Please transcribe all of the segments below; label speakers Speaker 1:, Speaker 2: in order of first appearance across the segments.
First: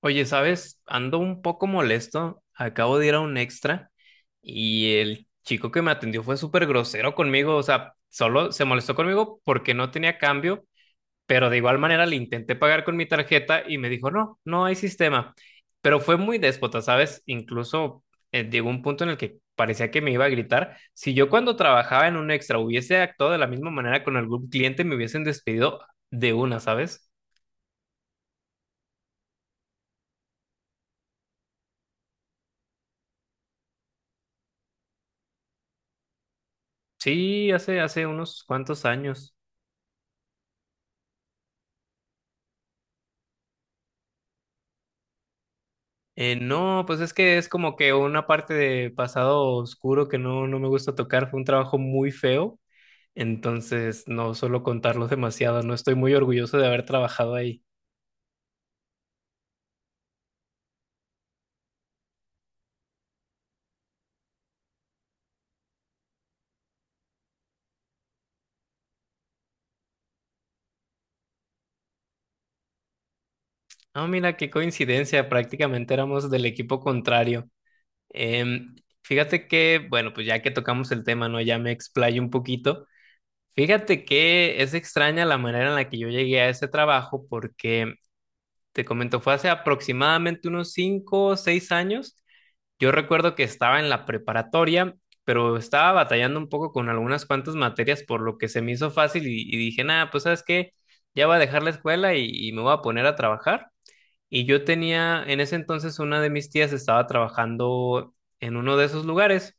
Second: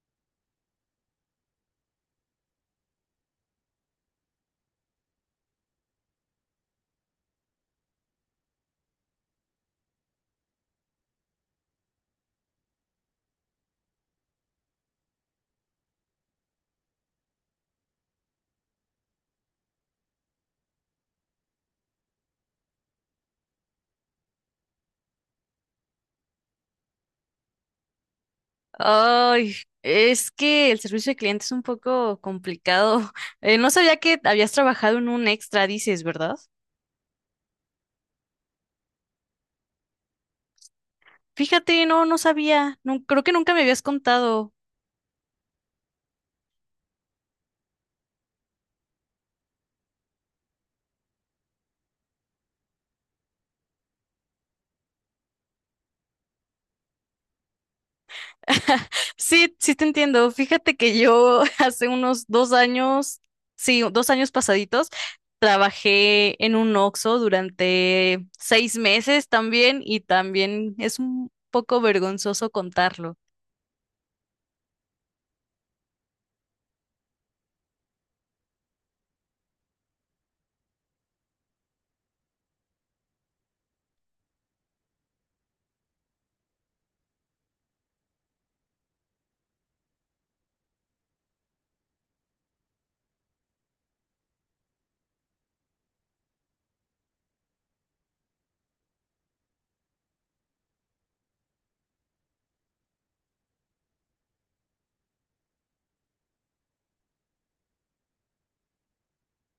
Speaker 1: Oye, ¿sabes? Ando un poco molesto. Acabo de ir a un extra y el chico que me atendió fue súper grosero conmigo. O sea, solo se molestó conmigo porque no tenía cambio, pero de igual manera le intenté pagar con mi tarjeta y me dijo, no, no hay sistema. Pero fue muy déspota, ¿sabes? Incluso llegó un punto en el que parecía que me iba a gritar. Si yo cuando trabajaba en un extra hubiese actuado de la misma manera con algún cliente, me hubiesen despedido de una, ¿sabes?
Speaker 2: Ay, es que el servicio de cliente es un poco complicado. No sabía que habías trabajado en un extra, dices, ¿verdad?
Speaker 1: Sí, hace unos cuantos años.
Speaker 2: Fíjate, no sabía. No, creo que nunca me habías contado.
Speaker 1: No, pues es que es como que una parte de pasado oscuro que no me gusta tocar. Fue un trabajo muy feo, entonces no suelo contarlo demasiado. No estoy muy orgulloso de haber trabajado ahí.
Speaker 2: Sí, sí te entiendo. Fíjate que yo hace unos 2 años, sí, 2 años pasaditos, trabajé en un Oxxo durante 6 meses también y también es un poco vergonzoso contarlo.
Speaker 1: Ah, mira, qué coincidencia, prácticamente éramos del equipo contrario. Em, Fíjate que, bueno, pues ya que tocamos el tema, ¿no? Ya me explayo un poquito. Fíjate que es extraña la manera en la que yo llegué a ese trabajo porque, te comento, fue hace aproximadamente unos 5 o 6 años. Yo recuerdo que estaba en la preparatoria, pero estaba batallando un poco con algunas cuantas materias, por lo que se me hizo fácil y, dije, nada, pues sabes qué, ya voy a dejar la escuela y, me voy a poner a trabajar. Y yo tenía, en ese entonces, una de mis tías estaba trabajando en uno de esos lugares.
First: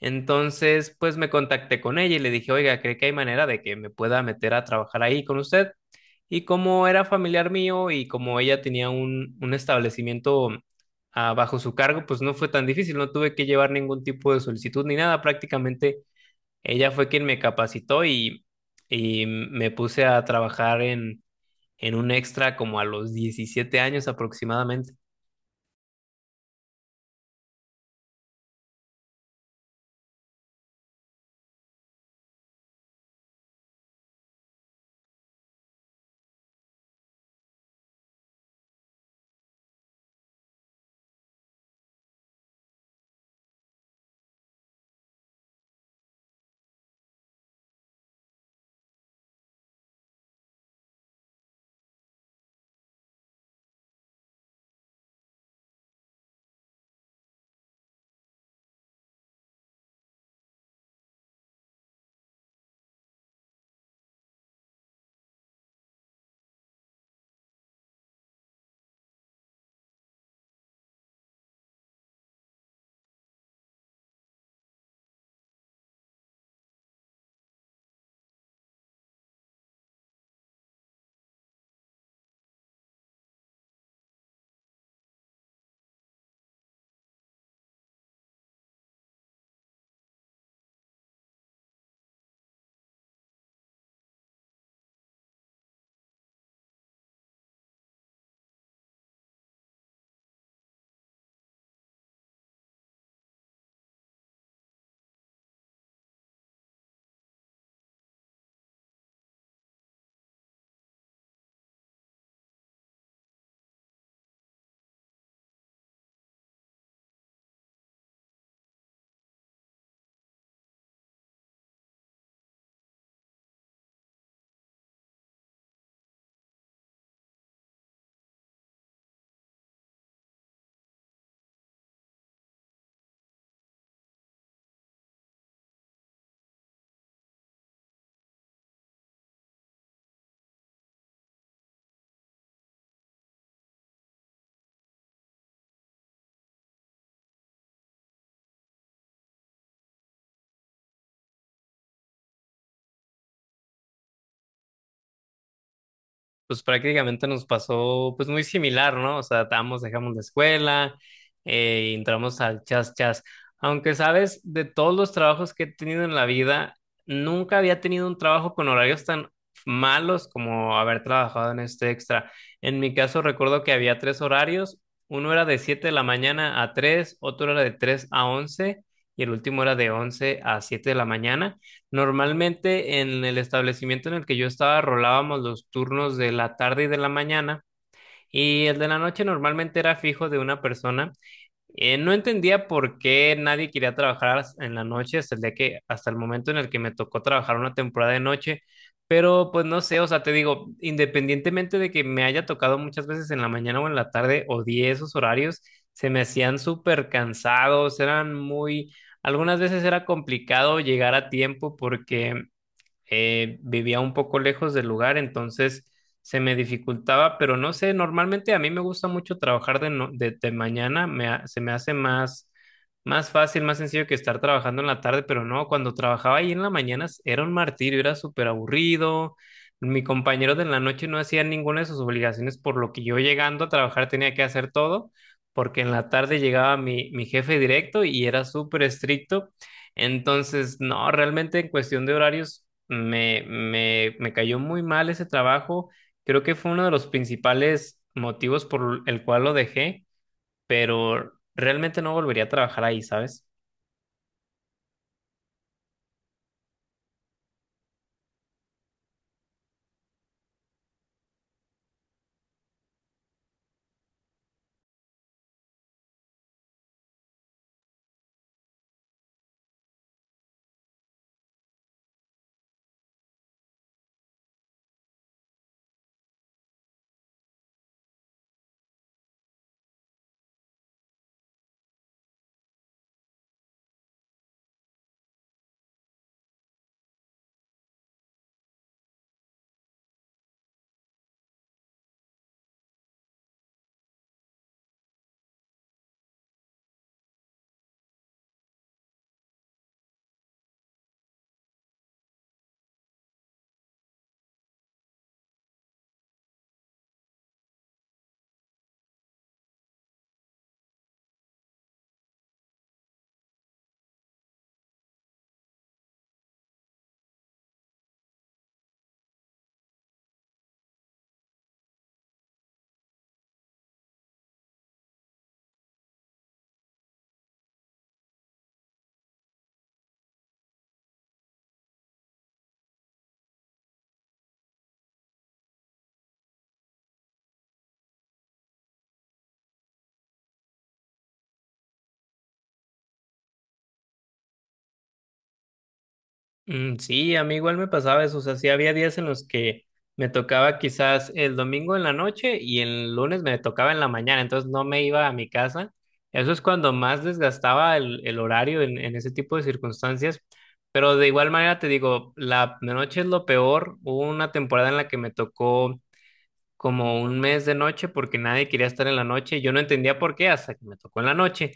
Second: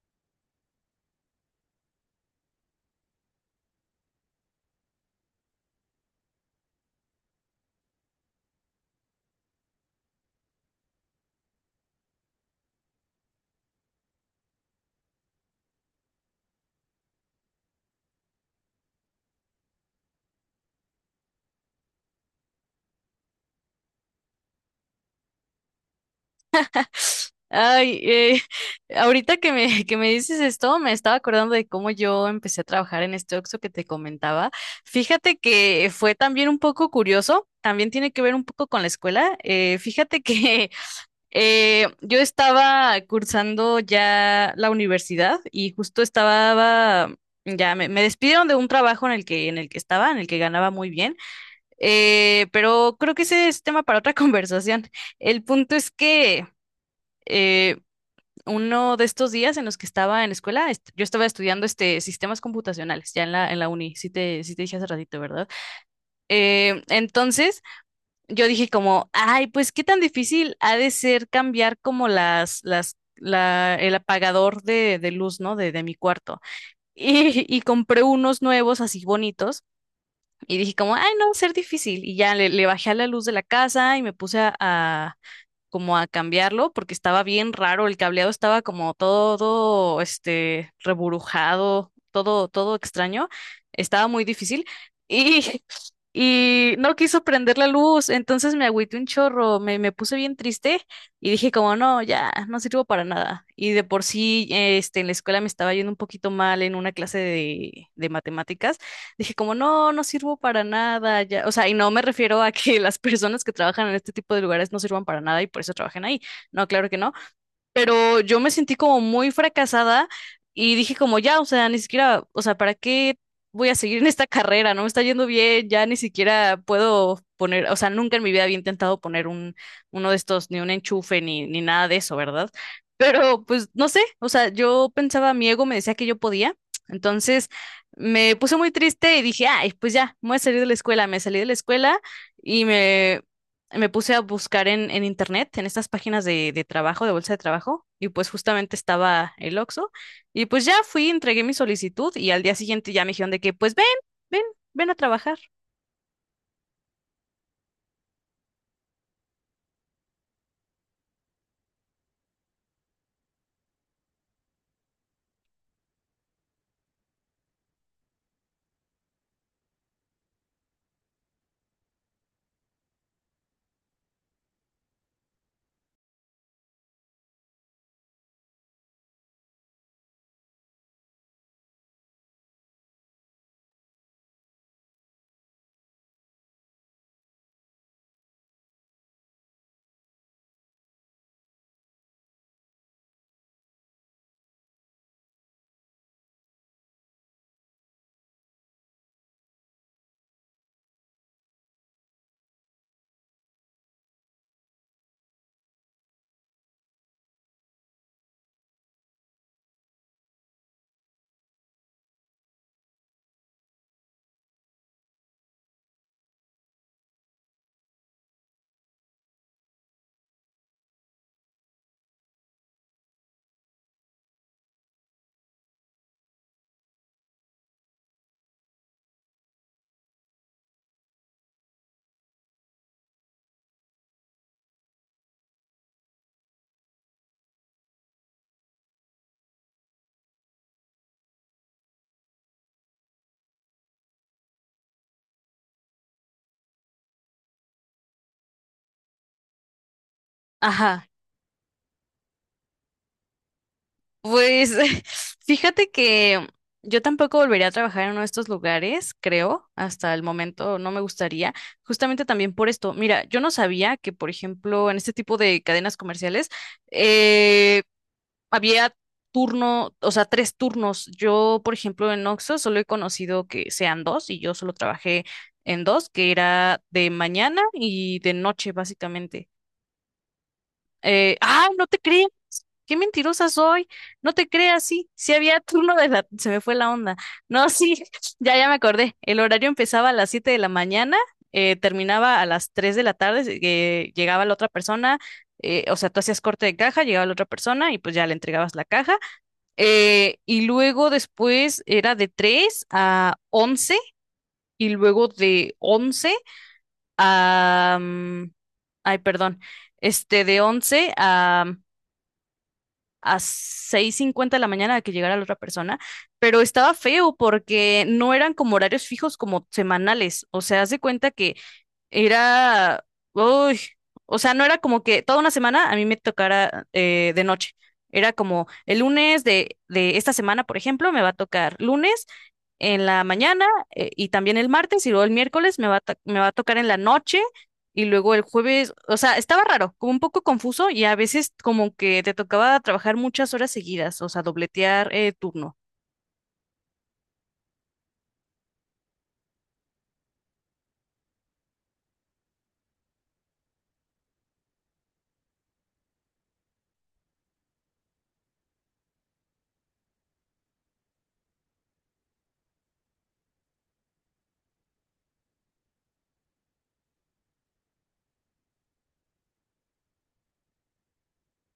Speaker 1: Entonces, pues me contacté con ella y le dije, oiga, ¿cree que hay manera de que me pueda meter a trabajar ahí con usted? Y como era familiar mío y como ella tenía un, establecimiento bajo su cargo, pues no fue tan difícil, no tuve que llevar ningún tipo de solicitud ni nada. Prácticamente ella fue quien me capacitó y, me puse a trabajar en un extra como a los 17 años aproximadamente.
Speaker 2: Ay, ahorita que me dices esto, me estaba acordando de cómo yo empecé a trabajar en este Oxxo que te comentaba. Fíjate que fue también un poco curioso, también tiene que ver un poco con la escuela. Fíjate que yo estaba cursando ya la universidad y justo ya me despidieron de un trabajo en el que estaba, en el que ganaba muy bien. Pero creo que ese es tema para otra conversación. El punto es que... eh, uno de estos días en los que estaba en la escuela, yo estaba estudiando este, sistemas computacionales, ya en en la uni, sí te dije hace ratito, ¿verdad? Entonces, yo dije como, ay, pues qué tan difícil ha de ser cambiar como el apagador de luz, ¿no? De mi cuarto. Y compré unos nuevos así bonitos y dije como, ay, no, va a ser difícil. Y ya le bajé a la luz de la casa y me puse a como a cambiarlo porque estaba bien raro, el cableado estaba como todo, este, reburujado, todo extraño, estaba muy difícil y y no quiso prender la luz, entonces me agüité un chorro, me puse bien triste y dije como no, ya, no sirvo para nada. Y de por sí, este, en la escuela me estaba yendo un poquito mal en una clase de matemáticas, dije como, no, no sirvo para nada, ya, o sea, y no me refiero a que las personas que trabajan en este tipo de lugares no sirvan para nada y por eso trabajen ahí, no, claro que no, pero yo me sentí como muy fracasada y dije como ya, o sea, ni siquiera, o sea, ¿para qué voy a seguir en esta carrera? No me está yendo bien, ya ni siquiera puedo poner, o sea, nunca en mi vida había intentado poner uno de estos, ni un enchufe, ni nada de eso, ¿verdad? Pero pues no sé, o sea, yo pensaba, mi ego me decía que yo podía, entonces me puse muy triste y dije, ay, pues ya, me voy a salir de la escuela, me salí de la escuela y me, me puse a buscar en internet, en estas páginas de trabajo, de bolsa de trabajo, y pues justamente estaba el Oxxo, y pues ya fui, entregué mi solicitud, y al día siguiente ya me dijeron de que, pues ven, ven, ven a trabajar.
Speaker 1: Pues prácticamente nos pasó pues muy similar, ¿no? O sea, estábamos, dejamos la escuela, y entramos al chas chas. Aunque sabes, de todos los trabajos que he tenido en la vida, nunca había tenido un trabajo con horarios tan malos como haber trabajado en este extra. En mi caso recuerdo que había tres horarios, uno era de 7 de la mañana a 3, otro era de 3 a 11 y el último era de 11 a 7 de la mañana. Normalmente en el establecimiento en el que yo estaba rolábamos los turnos de la tarde y de la mañana, y el de la noche normalmente era fijo de una persona. No entendía por qué nadie quería trabajar en la noche hasta el día que, hasta el momento en el que me tocó trabajar una temporada de noche, pero pues no sé, o sea, te digo, independientemente de que me haya tocado muchas veces en la mañana o en la tarde, odié esos horarios, se me hacían súper cansados, eran muy... Algunas veces era complicado llegar a tiempo porque vivía un poco lejos del lugar, entonces se me dificultaba, pero no sé, normalmente a mí me gusta mucho trabajar de, no- de mañana, se me hace más, más fácil, más sencillo que estar trabajando en la tarde, pero no, cuando trabajaba ahí en la mañana era un martirio, era súper aburrido, mi compañero de la noche no hacía ninguna de sus obligaciones, por lo que yo llegando a trabajar tenía que hacer todo. Porque en la tarde llegaba mi, jefe directo y era súper estricto, entonces, no, realmente en cuestión de horarios me cayó muy mal ese trabajo. Creo que fue uno de los principales motivos por el cual lo dejé,
Speaker 2: Ajá,
Speaker 1: pero realmente no volvería a trabajar ahí, ¿sabes?
Speaker 2: pues fíjate que yo tampoco volvería a trabajar en uno de estos lugares, creo, hasta el momento no me gustaría, justamente también por esto. Mira, yo no sabía que, por ejemplo, en este tipo de cadenas comerciales, eh, había turno, o sea, tres turnos. Yo, por ejemplo, en Oxxo solo he conocido que sean dos y yo solo trabajé en dos, que era de mañana y de noche, básicamente. No te creas, qué mentirosa soy. No te creas, sí, sí había turno de la, se me fue la onda. No, sí, ya, ya me acordé. El horario empezaba a las 7 de la mañana, terminaba a las 3 de la tarde, llegaba la otra persona. O sea, tú hacías corte de caja, llegaba la otra persona y pues ya le entregabas la caja, y luego después era de 3 a 11 y luego de 11 a... ay, perdón. Este, de 11 a, a 6:50 de la mañana a que llegara la otra persona. Pero estaba feo porque no eran como horarios fijos como semanales. O sea, haz de cuenta que era, uy, o sea, no era como que toda una semana a mí me tocara de noche. Era como el lunes de esta semana, por ejemplo, me va a tocar lunes en la mañana, y también el martes y luego el miércoles me me va a tocar en la noche y luego el jueves, o sea, estaba raro, como un poco confuso y a veces como que te tocaba trabajar muchas horas seguidas, o sea, dobletear turno.
Speaker 1: Mm, sí, a mí igual me pasaba eso, o sea, sí había días en los que me tocaba quizás el domingo en la noche y el lunes me tocaba en la mañana, entonces no me iba a mi casa. Eso es cuando más desgastaba el, horario en, ese tipo de circunstancias, pero de igual manera te digo, la noche es lo peor. Hubo una temporada en la que me tocó como un mes de noche porque nadie quería estar en la noche. Yo no entendía por qué hasta que me tocó en la noche,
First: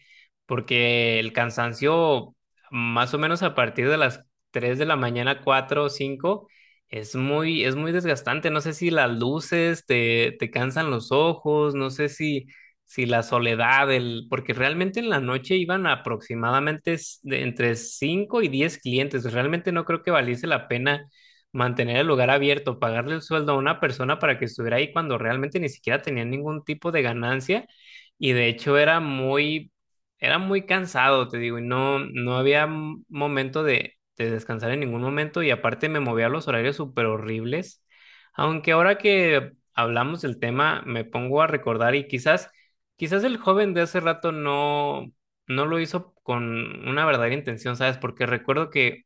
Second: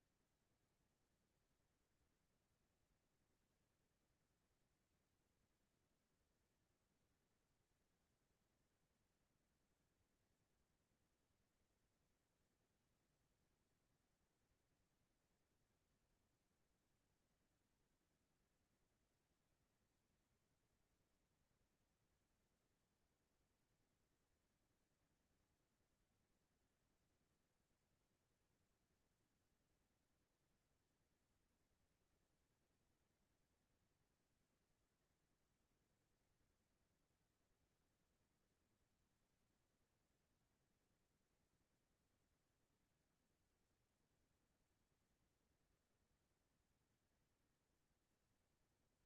Speaker 1: porque el cansancio, más o menos a partir de las 3 de la mañana, 4 o 5, es muy desgastante. No sé si las luces te, cansan los ojos, no sé si, si la soledad, el, porque realmente en la noche iban aproximadamente de entre 5 y 10 clientes. Realmente no creo que valiese la pena mantener el lugar abierto, pagarle el sueldo a una persona para que estuviera ahí cuando realmente ni siquiera tenía ningún tipo de ganancia y de hecho era muy cansado, te digo, y no había momento de, descansar en ningún momento y aparte me movía a los horarios súper horribles, aunque ahora que hablamos del tema me pongo a recordar y quizás, quizás el joven de hace rato no... No lo hizo con una verdadera intención, ¿sabes? Porque recuerdo que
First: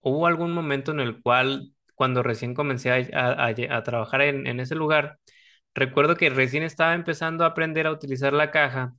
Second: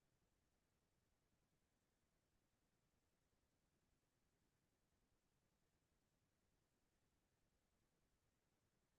Speaker 1: hubo algún momento en el cual, cuando recién comencé a trabajar en, ese lugar, recuerdo que recién estaba empezando a aprender a utilizar la caja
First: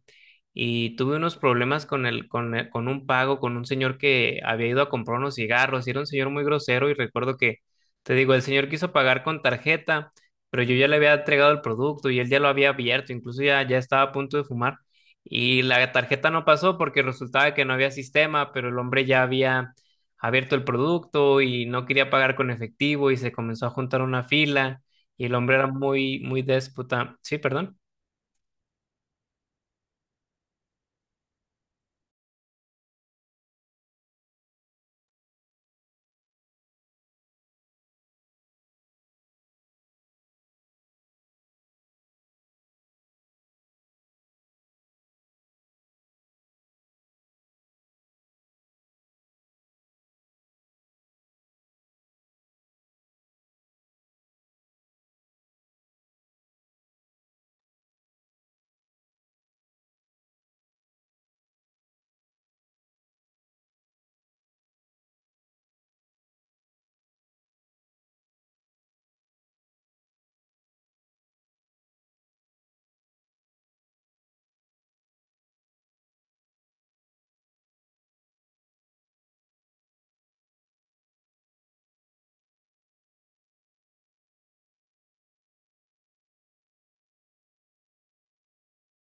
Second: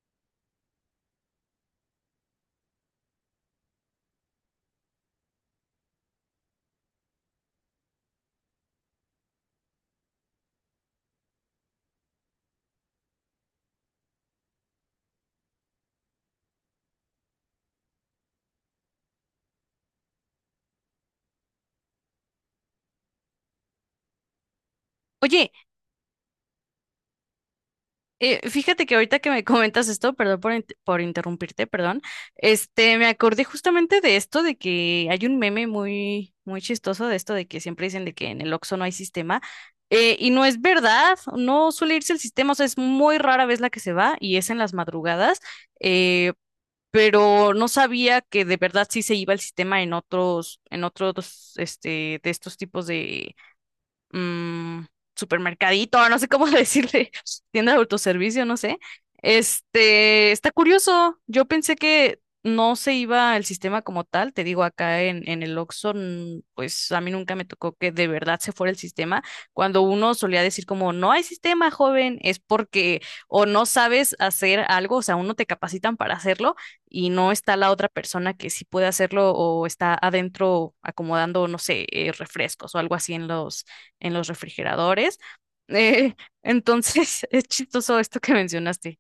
Speaker 1: y tuve unos problemas con un pago, con un señor que había ido a comprar unos cigarros, y era un señor muy grosero y recuerdo que, te digo, el señor quiso pagar con tarjeta, pero yo ya le había entregado el producto y él ya lo había abierto, incluso ya estaba a punto de fumar y la tarjeta no pasó porque resultaba que no había sistema, pero el hombre ya había abierto el producto y no quería pagar con efectivo y se comenzó a juntar una fila y el
Speaker 2: Oye,
Speaker 1: hombre era muy, muy déspota. Sí, perdón.
Speaker 2: Fíjate que ahorita que me comentas esto, perdón por interrumpirte, perdón, este, me acordé justamente de esto, de que hay un meme muy, muy chistoso de esto, de que siempre dicen de que en el Oxxo no hay sistema, y no es verdad, no suele irse el sistema, o sea, es muy rara vez la que se va, y es en las madrugadas, eh, pero no sabía que de verdad sí se iba el sistema en otros, este, de estos tipos, mm, supermercadito, no sé cómo decirle, tienda de autoservicio, no sé. Este, está curioso. Yo pensé que no se iba el sistema como tal. Te digo, acá en el Oxxo, pues a mí nunca me tocó que de verdad se fuera el sistema. Cuando uno solía decir como, no hay sistema, joven, es porque o no sabes hacer algo, o sea, uno te capacitan para hacerlo y no está la otra persona que sí puede hacerlo o está adentro acomodando, no sé, refrescos o algo así en los refrigeradores. Eh, entonces, es chistoso esto que mencionaste.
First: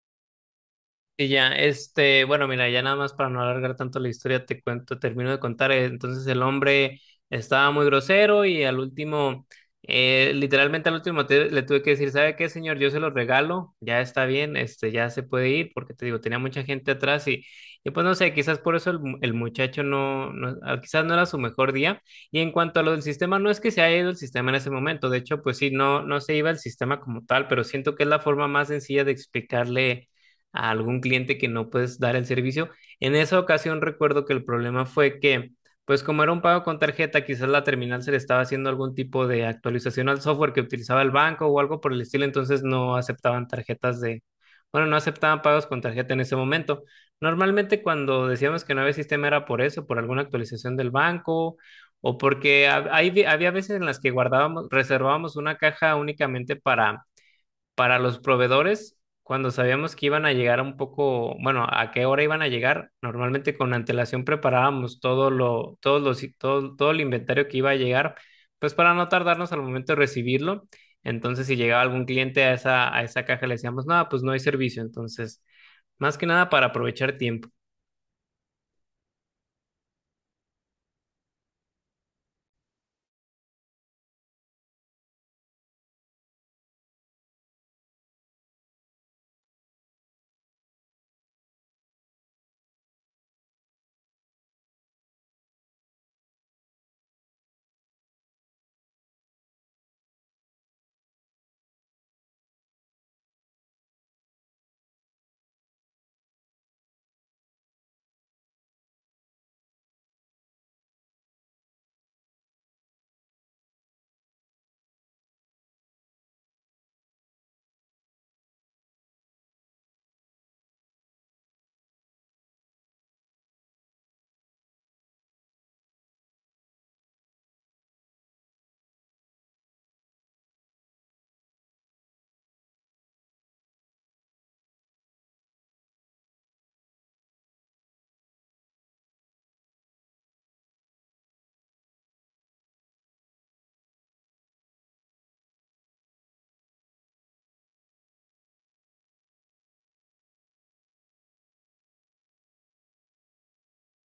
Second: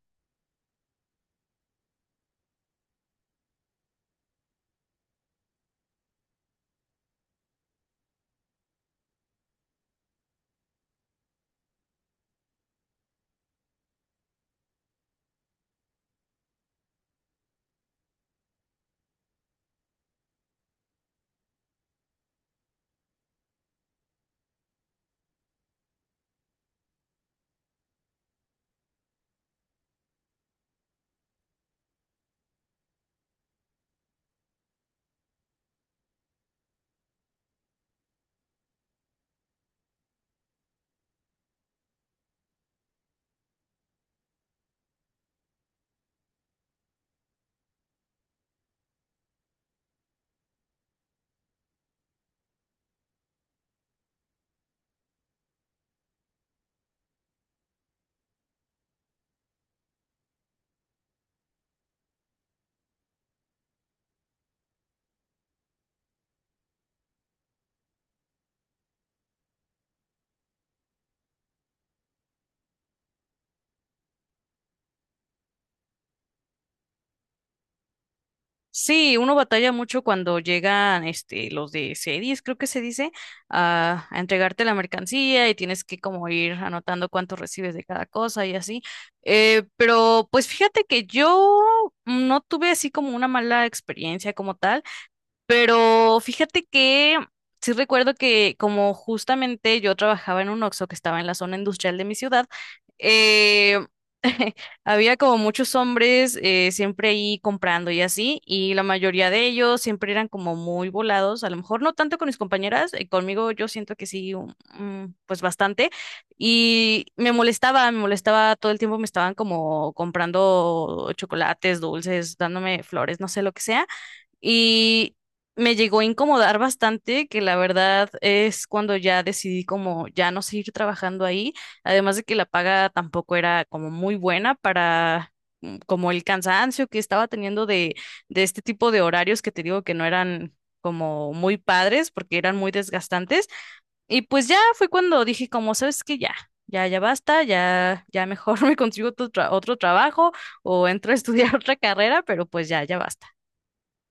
Speaker 1: Y ya, este, bueno, mira, ya nada más para no alargar tanto la historia, te cuento, termino de contar. Entonces el hombre estaba muy grosero y al último, literalmente al último le tuve que decir, ¿sabe qué, señor? Yo se lo regalo, ya está bien, este, ya se puede ir, porque te digo, tenía mucha gente atrás y, pues no sé, quizás por eso el muchacho quizás no era su mejor día. Y en cuanto a lo del sistema, no es que se haya ido el sistema en ese momento, de hecho, pues sí, no se iba el sistema como tal, pero siento que es la forma más sencilla de explicarle a algún cliente que no puedes dar el servicio. En esa ocasión recuerdo que el problema fue que, pues como era un pago con tarjeta, quizás la terminal se le estaba haciendo algún tipo de actualización al software que utilizaba el banco o algo por el estilo, entonces no aceptaban tarjetas de, bueno, no aceptaban pagos con tarjeta en ese momento. Normalmente cuando decíamos que no había sistema era por eso, por alguna actualización del banco o porque había veces en las que guardábamos, reservábamos una caja únicamente para los proveedores, cuando sabíamos que iban a llegar un poco, bueno, a qué hora iban a llegar, normalmente con antelación preparábamos todo lo, todos los, todo, todo el inventario que iba a llegar, pues para no tardarnos al momento de recibirlo. Entonces, si llegaba algún cliente a esa, caja, le decíamos, no, pues no hay servicio. Entonces, más que nada para aprovechar tiempo.
Speaker 2: Sí, uno batalla mucho cuando llegan este, los de series, creo que se dice, a entregarte la mercancía y tienes que como ir anotando cuánto recibes de cada cosa y así. Pero pues fíjate que yo no tuve así como una mala experiencia como tal. Pero fíjate que sí recuerdo que como justamente yo trabajaba en un Oxxo que estaba en la zona industrial de mi ciudad, eh, había como muchos hombres, siempre ahí comprando y así, y la mayoría de ellos siempre eran como muy volados, a lo mejor no tanto con mis compañeras, conmigo yo siento que sí, pues bastante, y me molestaba todo el tiempo, me estaban como comprando chocolates, dulces, dándome flores, no sé lo que sea. Y me llegó a incomodar bastante, que la verdad es cuando ya decidí como ya no seguir trabajando ahí, además de que la paga tampoco era como muy buena para como el cansancio que estaba teniendo de este tipo de horarios que te digo que no eran como muy padres porque eran muy desgastantes. Y pues ya fue cuando dije como, ¿sabes qué? Ya. Ya, ya basta, ya, ya mejor me consigo otro trabajo o entro a estudiar otra carrera, pero pues ya, ya basta.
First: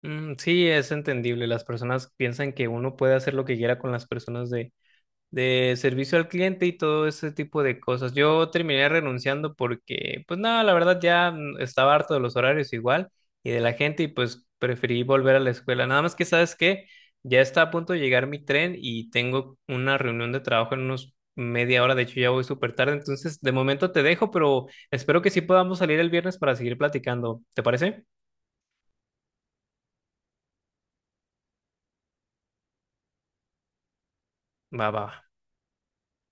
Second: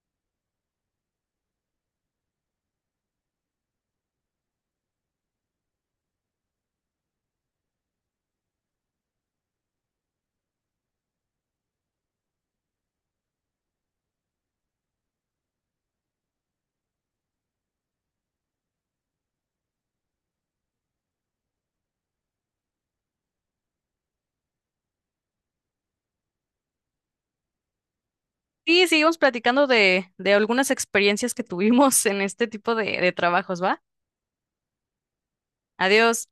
Speaker 1: Mm, sí, es entendible. Las personas piensan que uno puede hacer lo que quiera con las personas de, servicio al cliente y todo ese tipo de cosas. Yo terminé renunciando porque, pues nada, la verdad ya estaba harto de los horarios igual y de la gente y pues preferí volver a la escuela. Nada más que sabes que ya está a punto de llegar mi tren y tengo una reunión de trabajo en unos media hora, de hecho ya voy súper tarde, entonces de momento te dejo, pero espero que sí podamos salir el viernes para seguir platicando. ¿Te parece?
Speaker 2: Sí, seguimos platicando de algunas experiencias que tuvimos en este tipo de trabajos, ¿va?
Speaker 1: Va, va. Va.
Speaker 2: Adiós.